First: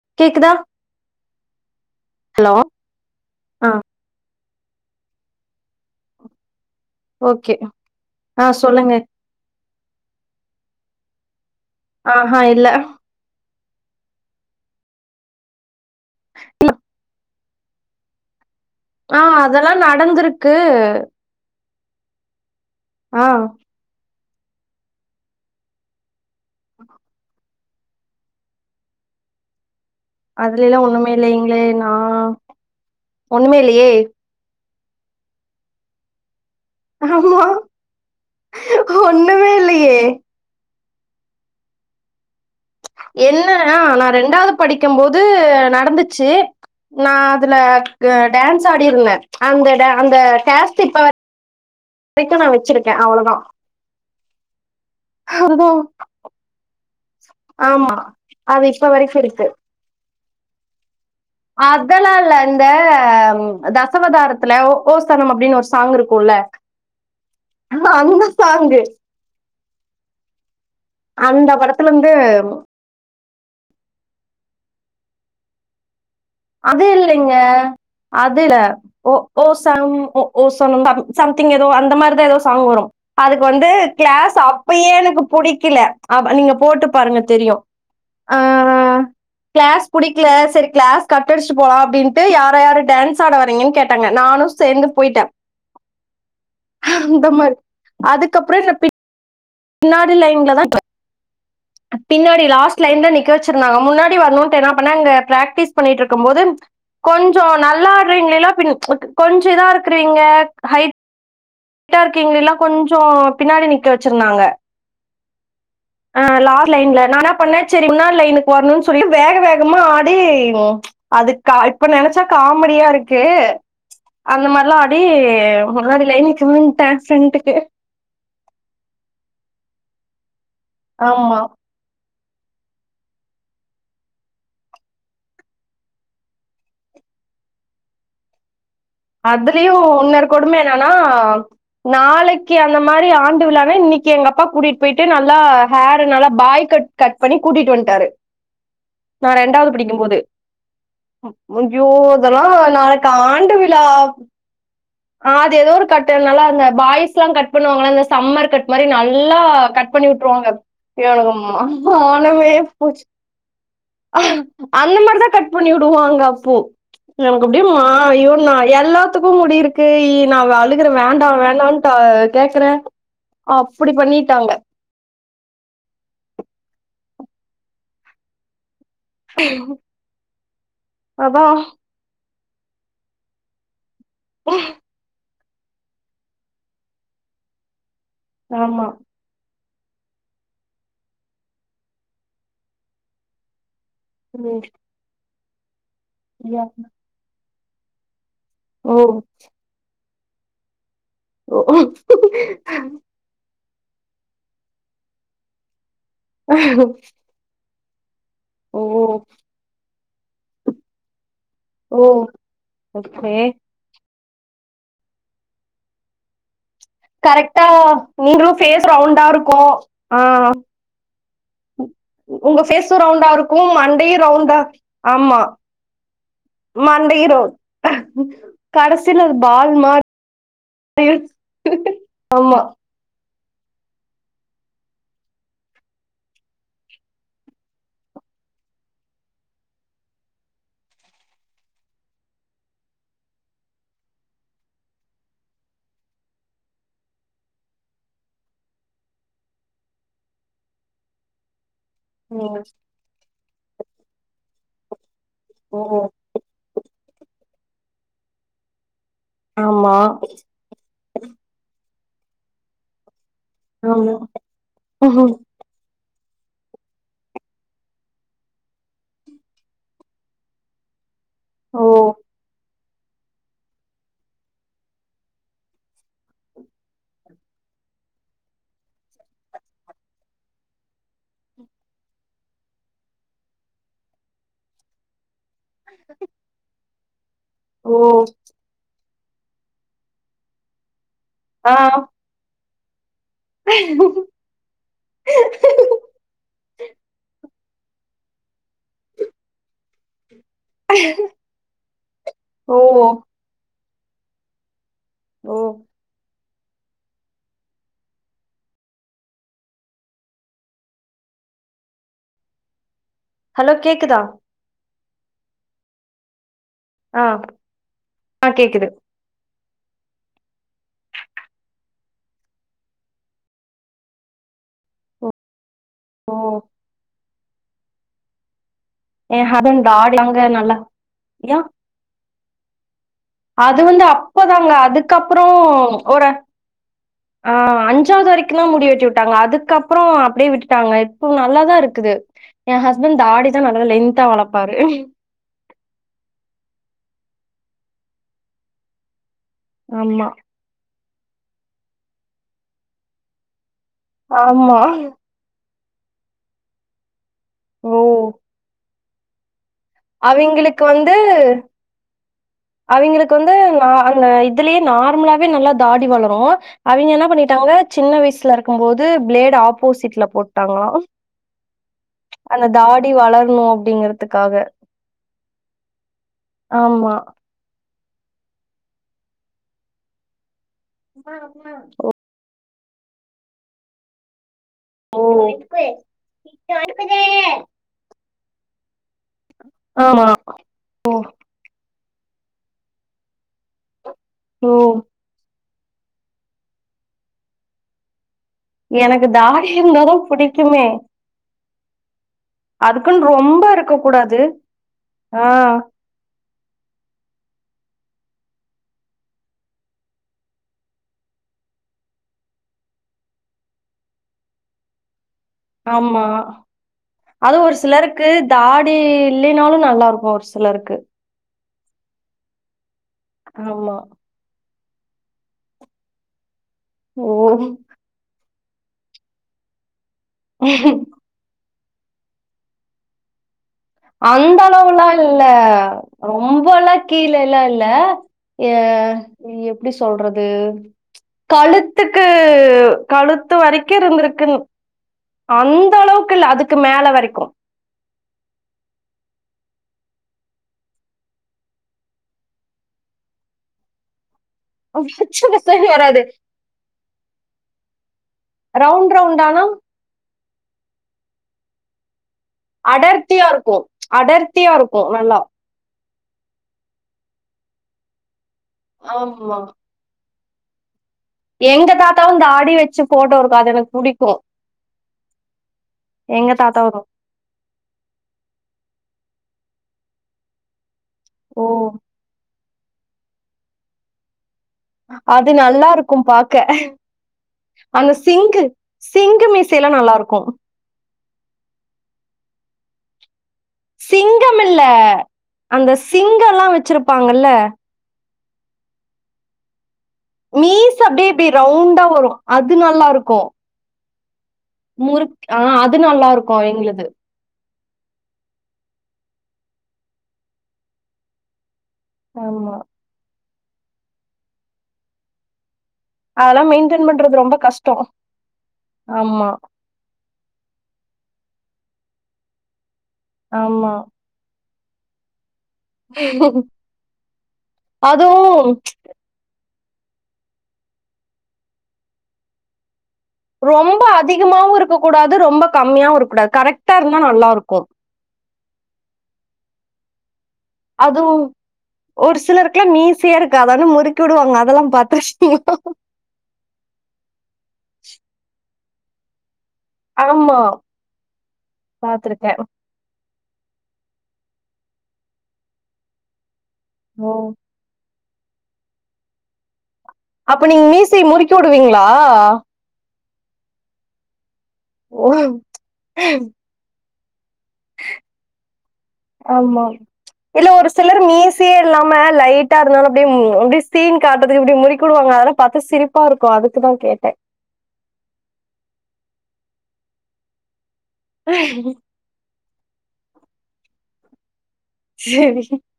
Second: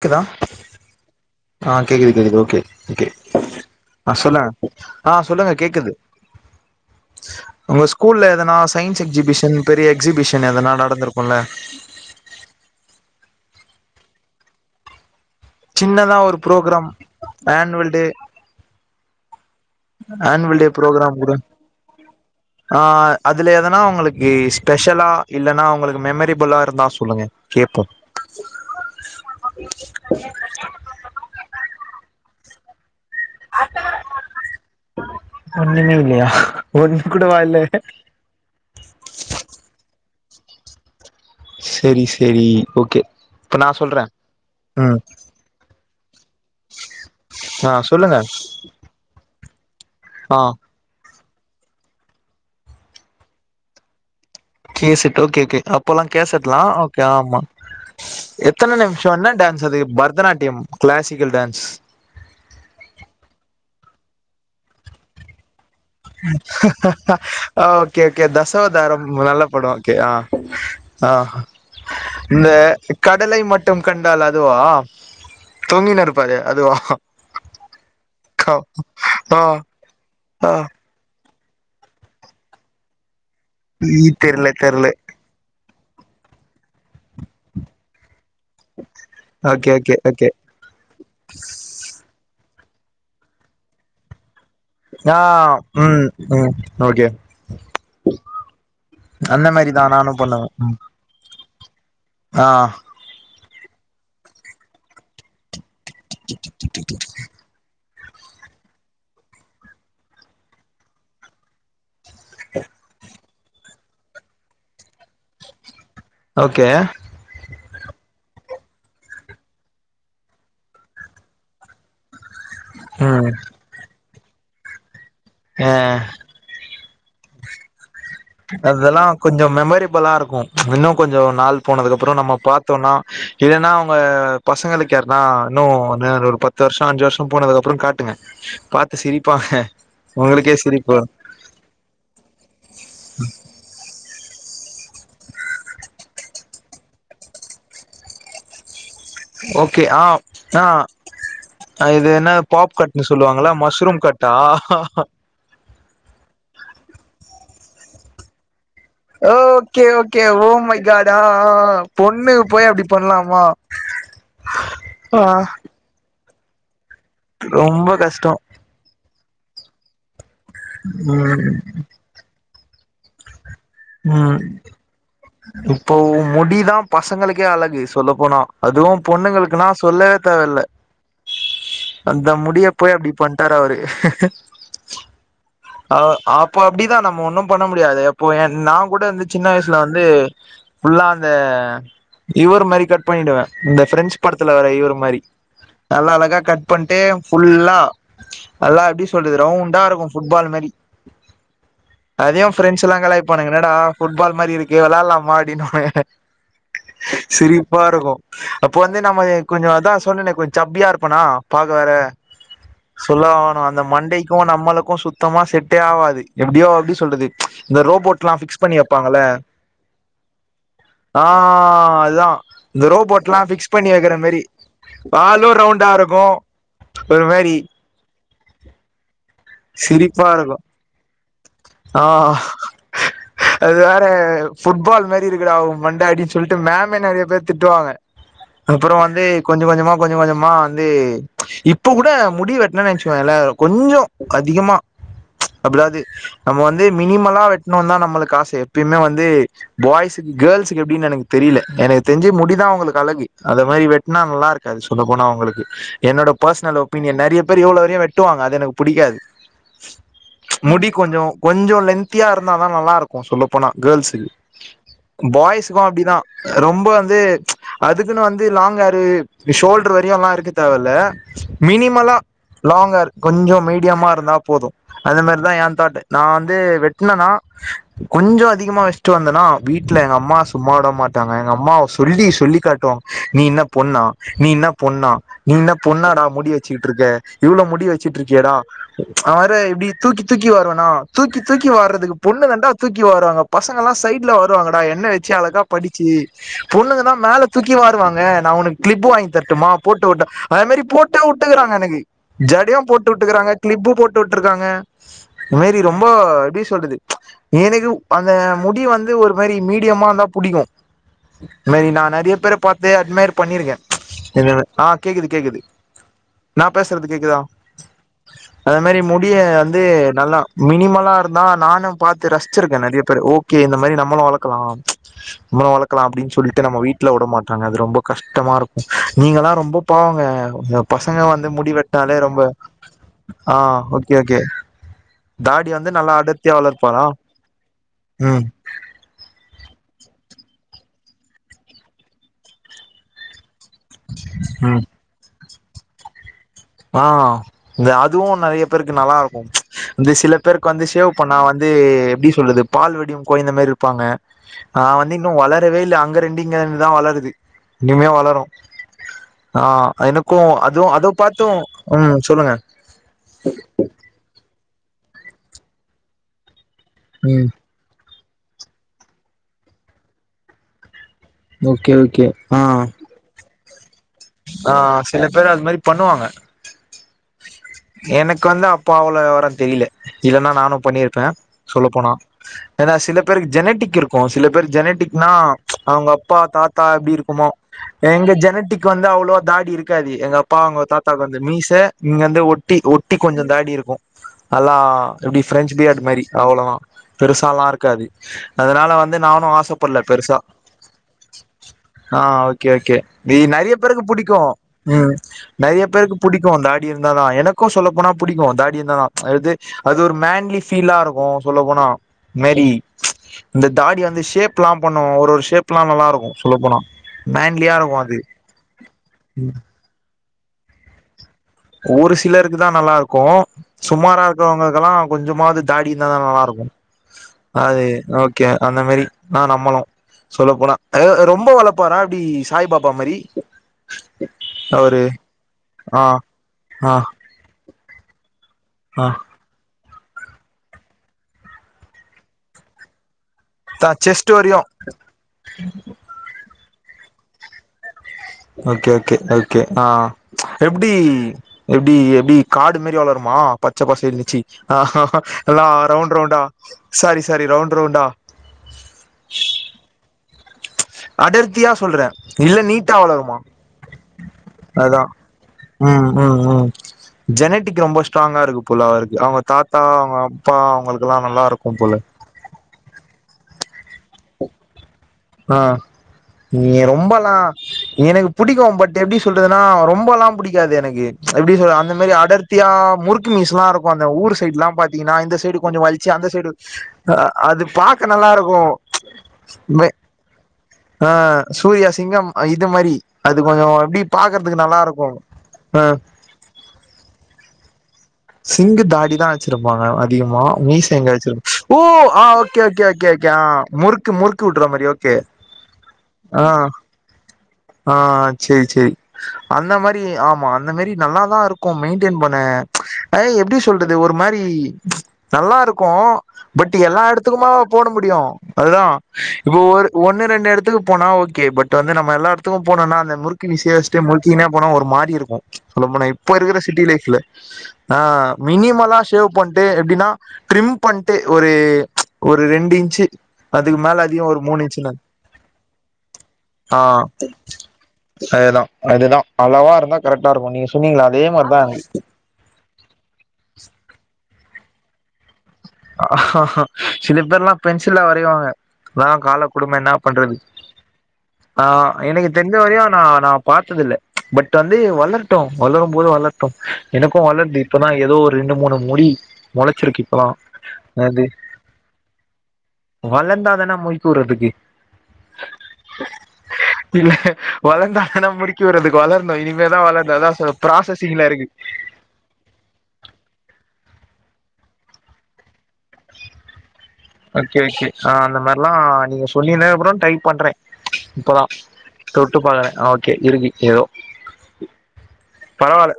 க்குதா கேக்குதா ஆஹ் கேக்குது கேக்குது ஹலோ ஓகே ஓகே ஆ ஆஹ் சொல்லுங்க ஆஹ் சொல்லுங்க கேக்குது ஓகே உங்க ஸ்கூல்ல ஆ எதனா சொல்லுங்க சயின்ஸ் எக்ஸ்ஜிபிஷன் பெரிய எக்ஸிபிஷன் எதனா நடந்திருக்குல ஆஹ்ஹா இல்ல சின்னதா ஒரு இல்ல. பு்ரோக்ராம் ஆன்வல் டே ஆஹ் அதெல்லா நடந்திருக்கு ஆஹ் ஆ அதுல எதனா ஒங்களுக் கு ஸ்பெஷலா இல்லனா உங்களுக்கு மெமரி புலா இருந்தா சொல்லுங்க கேப்போ அதுலைலா ஒன்னுமே இல்ல எங்களை நா ஒன்னுமே இல்லயே ஒன்னுமே இல்லயா ஆமா ஒன்னுமே இல்லியே செரி செரி ஓகே இப்ப என்னனா சொல்றே நா ரெண்டாவது படிக்கு ம் போது நடந்துச்சு நா அதுல ஆ க சொல்லுங்க டான்ஸ் ஆடிருந்தே அங்க ந்த அங்க ஆ [unintelligible] க்கும் நா வச்சிருக்கே அவ்ளோதா கேஸட்டு ஓகே ஓகே அதுதா அப்பல்லா கேஸட்டு தா ஓகே ஆமா ஆமா அது எத்தன இப்ப நிமிஷ் வரைக்கு வேணா டான்ஸ் அது பரதநாட் எம் கிளாஸ் அதெல்லால்ல இந்த த [unintelligible] தாரத்துல ஓ ஓ ஸ்தனம் அப்டின்னு சாங் இருக்குல்ல ஓகே அந்த ஓகே சாங்கு தசவதாரம் நல்ல படம் ஓகே ஆ ஆ அந்த படத்துல இருந்து இந்த கடலை மட்டும் கண் அதுவா தொங்க அது இல்லைங்க அதுல்ல ஓ ஆ ஓ சம் ஓ ஆ சனம் சம்திங் எதோ அந்த மாரிதா எதோ சாங் வரு அதுக்கு வந்து ஈ கிளாஸ் தெர்ல தெர்ல அப்பயே எனக்கு புடி கில ஆ நீங்க போட்டு பாருங்க தெரியு ஆ ஓகே கிளாஸ் ஓகே ஓகே புடிக்கல சரி கிளாஸ் கட்டடிச்சுட்டு போலா அப்டின்ட்டு யார யார் டான்ஸ்ஸாட வரீங்கன் கேட்டாங்க நானு சேந்து ஆ போயிட்டே ம் ம் ஓகே அந்த மாரி அதுக்கப்ற இந்த பி அந்த மேரிதா நானு பண்ணுவே பின்னாடி ஆ லாஸ்ட் லைன் ல நிக்க வச்சி நா முன்னாடி வரணுன்ட்டு என்ன பண்ண அங்க பிராக்டிஸ் பண்ணிட்ருக்கும் போது கொஞ்சோ நல்லா [unintelligible] கொஞ்சோ இதாருக்கீங்க ஹை ட் டா இருக்கீங்கலா கொஞ்சோ பின்னாடி நிக் நிக்க வச்சிருந்தாங்க ஆ ஓகே லாட் லைன்ல நா பண்ண சரி முன்னா லைனுக்கு வர்னுன் சொல்லிடு வேக வேகமா ஆடி அதுக்கா இப்ப நென ச்சா காமெடியாருக்கு ம் அந்த மார்லா ஆ டி ஆ முன்னாடி லைன் நிக்க வந்ட்ட ஃப்ரெண்ட்டுக்கு அதெல்லா கொஞ்சோ மெமரிபளாருக்கு இன்னு கொஞ்சோ ஆமா நாள் போனதுக்கு அப்புறோ நம்ம பாத்தோன்னா இல்லீன்னா அவுங்க பசங்களுக்கு யார்னா இன்னு ஒன்யர் ஒரு பத்து வர்ஷோ அஞ்சு வர்ஷோ போனதுக்கப்புறங் காட்டுங்க பா அதுலியு இன்னொரு கொடும என்னனா வரு நாளைக்கி அந்த மாரி ஆண்டுவிழானா இன்னிக்கி எங்க அப்பா கூட்டிட் போயிட்டு நல்லா ஹேர நல்லா பாய் கட் கட் பண்ணி கூட்டிட்டு வந்ட்டாரு நா ரெண்டாவ்து ஓகே ஆ படிக்கும்போது ஆ ஐயோ இது என்ன அதல்லா பாப் கட்ன்னு நாளைக் சொல்லுவாங்களா ஆண்டு வி மஷ்ரூம் லாவ் கட்டா அ அது எதோ ஒரு கட்டு நல்லா இந்த பாய்ஸ்லா கட் பண்ணுவாங்கள இந்த சம்மர் கட் இந்மாரி நல்லா ஓகே கட் பண்ணி ஓகே ஓ உட்ருவாங்க மை காட் ஆ எனக்கும் ஆ பொண்ணு மானமே போய் அப்டி போச்சு பண்லாமா அந்த ஆ மாரிதா கட் பண்ணி உடுவாங்க போ நமக்கு அப்டே மா ரொம்ப கஷ்டோ அய்யோ எல்லாத்துக்கு முடி இருக்கு இ நா வ அழுகுற வேண்டா ம் வேண்டாண்ட்டு அ கேக்கறே ம் இப்போ உ முடிதா பசங்களுக்கே அழகு சொல்ல போனா அதுவு பொண்ணுங்களுக்குனா சொல்லவே தேவல்ல அதா அ த முடிய போய் அப்டி பண்டாரு அவரு ஆஹ் அஹ் ஆப்போ அப்டிதா நம்ம ஒண்ணு பண்ண முடியாது எப் போ எ ஆமா நாங் கூட அந்த சின்ன வய்ஸ் ல வந்து ஃபுல்லா அந்த இவர் மாரி கட் பண்ணிடுவே இந்த பிரெஞ்ச் படத்துல ம் வர இவர் மாரி நல்லா அழகா யா கட் பண்ட்டு ஃபுல் லா அல்லா ஓ எப்டி சொல்றது ரவுண்டா இருக்கு உப்பால் மாரி ஓ அதையு ஃப்ரெண்ட்ஸ்ஸெல்லா கலாய்ப்பானுக என்னடா புட்பால் மாரி இருக்கு வெளாட்லாமா அப்டினுவாக பாருக்கு அப்பொ வந்து ஓ நம்ம கொஞ்சொ அதா சொன்னனே கொஞ் ஜப்பியா இருப்பனா பாக்க வேற ஓ ஓகே சொல்லவா வேணு அந்த மண்டைக் கு நம்மளுக்கு சுத் த்தமா செட்டே ஆவாது எப்டியோ எப்டி சொல்றது கரெக்டா இந்த ரோபோட்லா நீங்களு ஃபிக்ஸ் பண்ணி பேஸ் வெப்பாங்கல்ல ரவுண்டாருக்கு ஆஹ் ஆஹ் அதுதா இந்த ரவுண்டா ரோபோட்ல்லா இருக்கு ஃபிக்ஸ் பண்ணி வக்கிற மண்டையு மாரி ரவுண்டா ஆலு ரவுண்டா இருக்கு ஒரு மண்டையிரோ மாரி கடைசில அது பால் மாரி சிரிப்பா இருக்கு இருக்கு ஆஹ் ஆமா அது வேற ஃபுட்பால் மாரி இருக்குடா உ மண்டே அப்டின் சொல்ட்டு மேமே நெறைய பேர் திட்டுவாங்க அப்புறொ வந்து கொஞ்ச கொஞ்சமா கொஞ்ச கொஞ்சமா வந்து இப்ப கூட முடி வெட்னனு நினச்சுகோங்கலே கொஞ்சொ அதிகமா அப்லாது நம்ம வந்து மினிமலா வெட்ணுன்தா நம்மளுக்கு ஆசை எப்பயுமே வந்து பாய்ஸுக்கு கேர்ள்ஸுக்கு எப்டின்னு எனக்கு தெரியல எனக்கு தெரிஞ்சு ம் முடிதா உங்களுக்கு அழகு அத மாரி வெட்னா நல்லாருக்காது சொல்ல போனா உங்களுக்கு ஓ என்னோட பர்ஸ்னல் ஒப்பினியன் நெறைய பேர் இவ்ளோ வரையு வெட் டுவாங்க அது எனக்கு புடிக்காது ஆமா முடி கொஞ்சொ கொஞ்சொ லென்த் த்தியா இருந்தாதா நல்லாருக் கு சொல்ல போனா ஆமா கேர்ள்ஸு ம்ஹ்ம். பாய்ஸ்கு அப்டிதா ரொம்ப வந்து அதுக்குன்னு வந்து லாங் ஹேரு வி ஷோல்டர் வரையுலா இருக்க தேவல்ல ஓ மினிமலா லாங் ஃகேர் கொஞ்சொ மீடியமா இருந்தா போது அதே மாரிதா ஏ தாட்டு நா வந்து வெட்னனா கொஞ்சொ அதிகமா வச்சிட்டு வந்தனா வீட்ல எங்க அம்மா சும்மா விட மாட்டாங்க எங்க அம்மா சொல்லி சொல்லி காட்டுவாங் நீ என்ன பொண்ணா நீ என்ன பொண்ணா நீ என்ன பொண்ணாடா முடி வச்சிகிட் ட்ருக்க இவ்வளொ முடி ஓ வச்சிட்ருக்கெயேடா ஆ வேற இப்டி தூக்கி தூக்கி வருவேனா தூக்கி தூக்கி ஆ வார்றதுக்கு பொண்ணுதாண்டா க்கி வருவாங்க பசங்கலா சைட்ல வருவாங்கடா எண்ணெ வச்சி அழகா படிச்சி பொண்ணுங்க தா மேல தூக்கி வாருவாங்க நா உனக் க்ளிபு வாங்கி தரட்டுமா போட்டு விட்டு அதே மாரி போட்டே உட்டுக்குறாங்க எனக்கு ஓ ஜடயு போட்டு விட்டுக்குறாங்க ளிப்பு போட்டு விட்ருக்காங்க ஓ [unintelligible] ரொம்ப எப்டி சொல்றது எனக்கு அந்த முடி வந்து ஒரு மாரி மீடியமா இருந்தா புடிக்கு இந்த [unintelligible] நா நெறைய பேர பாத்தே இந்த மாரி ஹலோ பண்ணிருக்கேன் கேக்குதா என்னது ஆ கேக்குது கேக்குது நா பேசறது ஆ கேக்குதா ஆ அது கேக்குது மாரி முடிய [unintelligible] வந்து நல்லா மினிமலா இருந்தா நானு பாத்து ரசிச்சிருக்கே நறைய பேரு ஓகே இந்த மாரி நம்மளு வளக்கலா நம்மளு வளக் கலா அப்டின்னு சொல்லிட்டு நம்ம வீட்ல உடமாட் டாங்க அது ரொம்ப கஷ்டமா இருக் எ நீங்கலா ரொம்ப ஹஸ்பண்ட் டாடி அங்க நல்லா பாவங்க பசங்க வந்து யா முடி வெட்னாலே ரொம்ப ஆ அது வந்து ஓகே ஓகே அப்பதாங்க அதுக்கப்புறொ தாடி ஓ வந்து நல்லா ஒரு அடர்த்தியா வளர்ப்பாரா ஆ அஞ்சாவது ம் வரைக்குந்தா முடி வெட்டி விட்டாங்க அதுக்கு கப்புறோம் அப்டியே விட்டுட்டாங்க இப்பொ நல்லா தா இருக்குது எ ஹஸ்பண்ட் தாடி தா நல் ல லென்தா வளப்பாரு ம் ஆ இந்த அதுவு நெறைய பேருக்கு நல்லா ம் இந்த ஆமா சில பேர்க்கு வந்து ஷேவ் பன்னா வந்து எப்படி சொல்றது பால் வடியு கொழந்த மாரிருப் பாங்க ஆமா ஆ வந்து இன்னு வள இந்த வேயில்ல அங்க ரெண்டு இங்க ரெண்டுதா வளருது ஓ இனிமே வளரும் ஆ எனக்கும் அவிங்களுக்கு அதுவு அத வந்து பாத் சோம் ம் சொல்லுங்க அவிங்களுக்கு வந்து நா அந்த இ இதுலயே நார்மலாவே நல்லா தாடி வளரும் அவிங்க என்ன ம் பண்ணிட்டாங்க ஜின்ன வயிஸ்சு ஸ்ல இருக்கம் போது ப்ளேட ஆப்போசிட்ல போட்டாங்ளா ஓகே ஓகே ஆ அந்த தாடி வளர்ணு அப்டீங்கிற ஆ சில பேர் அந்த மாரி பண்ணுவாங்க ஆமா எனக்கு வந்து அப்பா அவ்ளோ விவரொ தெரில இல்லன்னா நானு பண்ணியிருப்ப சொல்லப் போனா ஏனா சில பேருக்கு ஜெனட்டிக் இருக்கு சில பேர் ஜெனட்டிக்னா அவ்ங்க அப்பா தாத்தா எப்டி இருக்குமோ எங்க ஜெ னடிக் வந்து அவ் ளோ தாடி இருக்காது ஆமா எங்கப்பா அவங்க தாத்தாக் வந்து மீச இங்கர்ந்து ஒட் டி ஒட்டி கொஞ்ச தா டி இருக்கு ஓ அல்லா எப்டி ப்ரெஞ்ச் பியர்டு மாரி அவ்ளோ தா பெருசால்லா இருக்காது அதனால வந்து எனக்கு நானு தாடி ஆசப்பட்ல இருந்தாதா பெருசா புடிக்குமே ஆஹ் ஓகே ஓகே அதுக்குன்னு டி ரொம்ப நெறைய இருக்க பேருக்கு புடிக்கு கூடாது உம் ஆ நெறைய பேருக்கு புடிக்கு தாடி இருந்தாதா எனக் கு சொல்ல போனா புடிக்கு தாடி இருந்தாதா அது அது ஒரு மேன்லி ஃபிலாருக்கு சொல்ல போனா மாரி இந்த தாடி வந்து ஷேப்பெல்லா பண்ணுவோ ஒரு ஒரு ஷே ஆமா அது மேன்லியா ஒரு இருக்கு அது சிலருக்கு தாடி இல்லினாலு நல்லாருக்கு சிலருக்கு ஒரு சிலருக்கு தா நல்லாருக்கு ஆமா சுமாரா இருக்கறவங்கள்க்கெல்லா கொஞ்சமாது தாடி இர்ந்தா தா நல்லாருக்கு ஓ அது ஓக் கே அந்த மாரி நா நம்மனு சொல்ல போனா அய்யோ எ ரொம்ப வள ப்பாரா அப்டி சாய் பாபா மாரி அவரு அந்தளவுல்லா இல்ல ஆ ரொம் பல்லா ஆ கீழல்லா இல்ல ய ஆ எப் டி சொல்றது கழுத்துக்கு கழுத்து த வரைக்கு செஸ்ட் இருந்திருக்குங் வரையு அந்தளவுக்கு இல்ல அதுக்கு மேல வரைக்கு ஓகே ஓகே ஓகே ஆ எப்டி எப்டி எப்டி காடு மாரி வளருமா பச்ச பசேல்னு ச்சி எல்லா வரைக்கு ரவுண்ட் வராது ரவுண்டா சாரி சாரி ரவுண்ட் ரவுண்டா ரவுண்ட் ரவுண்டானா அடர்த்தியா சொல்ற அடர்த்தியா இருக்கு அடர்த்தியா அதா இருக்கு நல்லா ம் ம் ஜெனட்டிக் ரொம்ப ஸ்ட்ராங்கா இருக்கு போலா இருக்கு அவங்க ஆமா தாத்தா அவங்கப் பா அவங்களுக் எங்க தாத்தாவு தாடி வெச்சு ஃபோட்டோ இருக்கு அது எனக் புடிக் கு ஆ நீ ரொம்பல்லா எனக் புடிக்கு பட் எப்டி சொல் றதுனா ரொம்பல்லா புடிக்காது எனக்கு எப்டி ஓ சொல்ற அந்த மாரி அடர் த்தியா முறுக்கு மீசலா இருக்கு அந்த ஊரு சைட்லா பாத்தீங்கன்னா இந்த அது சைடு கொஞ்சோ வலிச்சு நல்லாருக்கு அந்த சைடு பாக்க அ அது பாக்க அந்த நல்லா இருக்கு சிங்கு சிங்கு மீச மே எல்லா நல்லா இருக்கு ஆ சூர்யா சிங்கம் அ இது மாரி அ சிங்கம் இல்ல ஆ அந்த சிங்கல்லா வச்சிருப்பாங்கல்ல சிங்கு தாடி தா வச்சிருப்பாங்க அ திகமா மீச மீஸ் எங்க அப்படியே வச்சி இப்படி ஓ ரவுண்டா ஆ வரும் ஓகே அது ஓகே நல்லா ஓகே ஓகே ஆ இருக்கும் முறுக் க முறுக் கூட்ற மரி ஓகே ஆ அது ஆ நல்லாருக்கும் எங்ளுது ஆ சேரி சேரி அந்த மாரி ஆம்மா அந்த மேரி நல்லாதான்ருக் கும் மெயின்டென் பண்ண ஆமா அயி எப்டிஷ் தொல்டது ஒரு மாரி நல்லாருக் கோம் அதெல்லாம் பட் எல்லா மெயின்டைன் பண்றது எடத்துக்குமா ரொம்ப போட கஷ்டம் முடியும் அதா ஆமா இவ் ஒரு ஒன்னு ரெண்டு எடத்துக்கு போனா ஓகே பட் வந்து நம்ம எல்லா எடத்துக்கும் போனோனா அந்த முறுக்கு மீசிய ஆமா வஷ்டு முள்க்கினே போனா ஒரு மாரி இருக்கும் சொல்ல போனா இப்ப இருக்குற சிட்டி லைப்ல ஆ அதுவும் மினிமலா ஷேவ் பண் டு எப்டின்னா ட்ரிம் பண்ட்டு ஒரு ஒரு ரெண்டு இன்ச்ஜி ரொம்ப அதிகமாவும் ருக் போகூடாது ரொம்ப கம்மியாவும்ருக் கூடாது ஆ கரெக்டா இருந்தா நல்லாருக்கும் அப்ந்தா கரட்டாருக்கும் நீ அதுவு ஒரு சிலருக்லா மீசையே இருக்காது ஆனா முறுக் கி உடுவாங்க அதல்லாம் பாத்தா சில பேர்லா பென்ச் சில்ல வரைவாங்க நா கால கொடும என்னா பண்றது ஆமா, ஆ எனக்கு தெரிஞ்ச பார்த்துருக்கேன். வரையு நா நா பாத்ததில்ல பட் வந்து வளர்ட்டு வளரும் போது வளர்ட்டு எனக்கு ஓ! வளர்து இப்பதா ஏதோ ஒ ரெண்டு மூணு முடி மொளச்சிருக்கு இப்பதா அப்ப நீங் மீசைய அது முறுக்கி உடுவீங்ளா வளந்தாதான முற்க்கி உர்றதுக்கு ஓ! வளந்தா தான முறுக்கி உர்றதுக்கு வளர்னு இனிமேதா ஆமா. வளர்னு அதா சோ இல்ல ஒரு சிலர் ப்ராசஸிங்ல இருக்கு மீசையே இல்லாம லைட்டா இருந்தாலும் அப்படியே ம், அப்படியே சீன் காட்டதுக் இப்டி முறிக்குடுவாங்க அதெலா பாத்தா சிரிப்பாருக்கு அதுக் ஓகே ஓகே ஆ அந்த மார்லா நீங்க சொல்லினு அப்ற ட்ரை பண்றே இப்பதா தொட்டு பாக்கற ஓகே இருக்கு ஏதோ சரி. பரவால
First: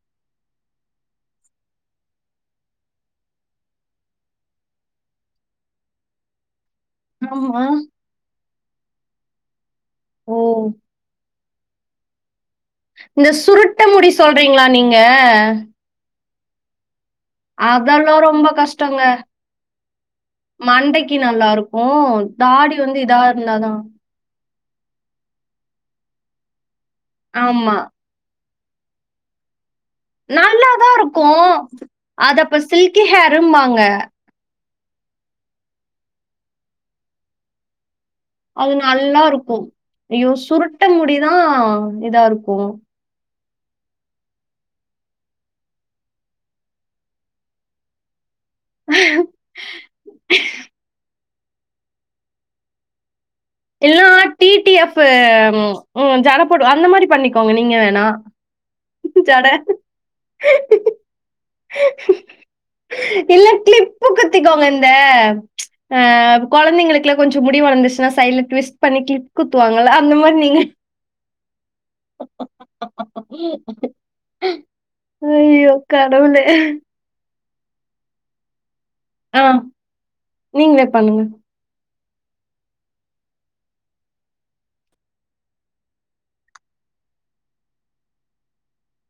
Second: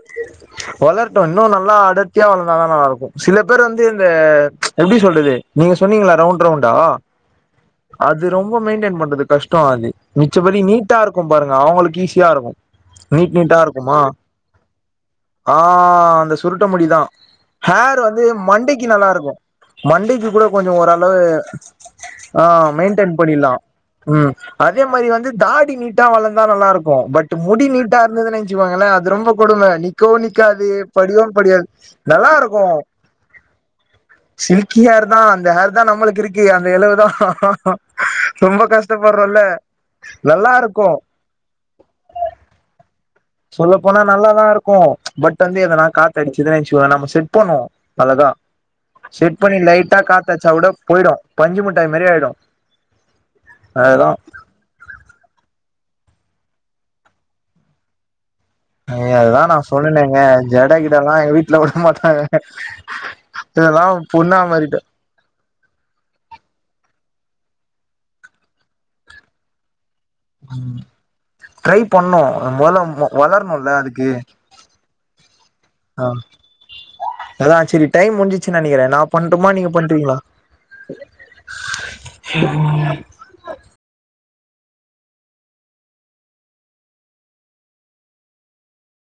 வளரட்டும் இன்னும் நல்லா அடத்தியா வளர்ந்தாதான் நல்லா இருக்கும் சில பேர் வந்து இந்த எப்படி சொல்றது நீங்க சொன்னீங்களே ரவுண்ட் ரவுண்ட் இந்தோ ஆமா. அது ரொம்ப மெயின்டென் பண்றது கஷ்டம் ஆகுது ஓ! மிச்சபடி நீட்டா இருக்கும் பாருங்க அவங்களுக்கு ஈஸியா இருக்கும் இந்த சுருட்ட முடி சொல் வர்றீங்களா நீங்க ஆ அந்த சுருட்ட முடி தான் ஹேர் வந்து அதெல்லாம் ரொம்ப மண்டேக்கு கஷ்டங்க. நல்லா இருக்கும் மண்டேக்கு கூட கொஞ்சம் மண்டைக்கு ஓரளவு நல்லா இருக்கும். ஆஹ் தாடி வந்து மெயின்டென் இதா பண்ணிடலாம் இருந்தாதான் உம் அதே மாதிரி வந்து தாடி நீட்டா வளர்ந்தா நல்லா இருக்கும் பட் முடி ஆமா. நீட்டா இருந்தது இவுங்கெல்லா அது இது ரொம்ப கொடுமை அண்ணி நல்லாதான் இருக்கும் நல்லா அத இப்ப இருக்கு சில்கி ஹேரும்பாங்க சில்கி ஹேர் தான் அந்த ஹேர் தான் நம்மளுக்கு இருக்கு அந்த இழவு தான் அது நல்லா இருக்கு ஐயோ நல்லா சுருட்ட இருக்கு முடிதா இதாருக்கு சொல்லப் போனா நல்லாதா இருக்கு பட் வந்து எதனா காத் அடிச்இதாயிற்சிவ நம்ம செட் பண்வோ அழகா செட் பண்ணி லைட்டா காத்தச்சா கூட பொய்டு பஞ்சு மூட்டாய் மெரி ஆய்டு ல்லா டிடிஎஃப்ஃபு ம் ஜடப்போடு அந்த மாரி பண்ணிக்கோங்க நீங்க வேணா இ அதுதா ஜட. நா சொன்னனேங்க ஜட கிடலா எங் வீட்ல உட மாட்டாங்க இல்ல இதல்லாவு கிளிப்பு பொண்ணா குத்திக்கோங்க. மாரிட்ட இந்த க்ல கொஞ்சு முடிவு வளந்துச்சுனா சைட்ல விஸ்ட் பண்ணி க்ளிப் குத்துவாங்கள்ளா அப் உம் ட்ரை பண்ணு மு வளரணும்ல அதுக்கு ஐயோ ஆஹ் கடவுளே! அதா செரி டைம் முஞ்சச்சுருச்சுனு நெனைக்கிற நா ஆ. பண்ணடுமா நீங்க பண்றீங்களா நீங்களே பண்ணுங்க. சரிவ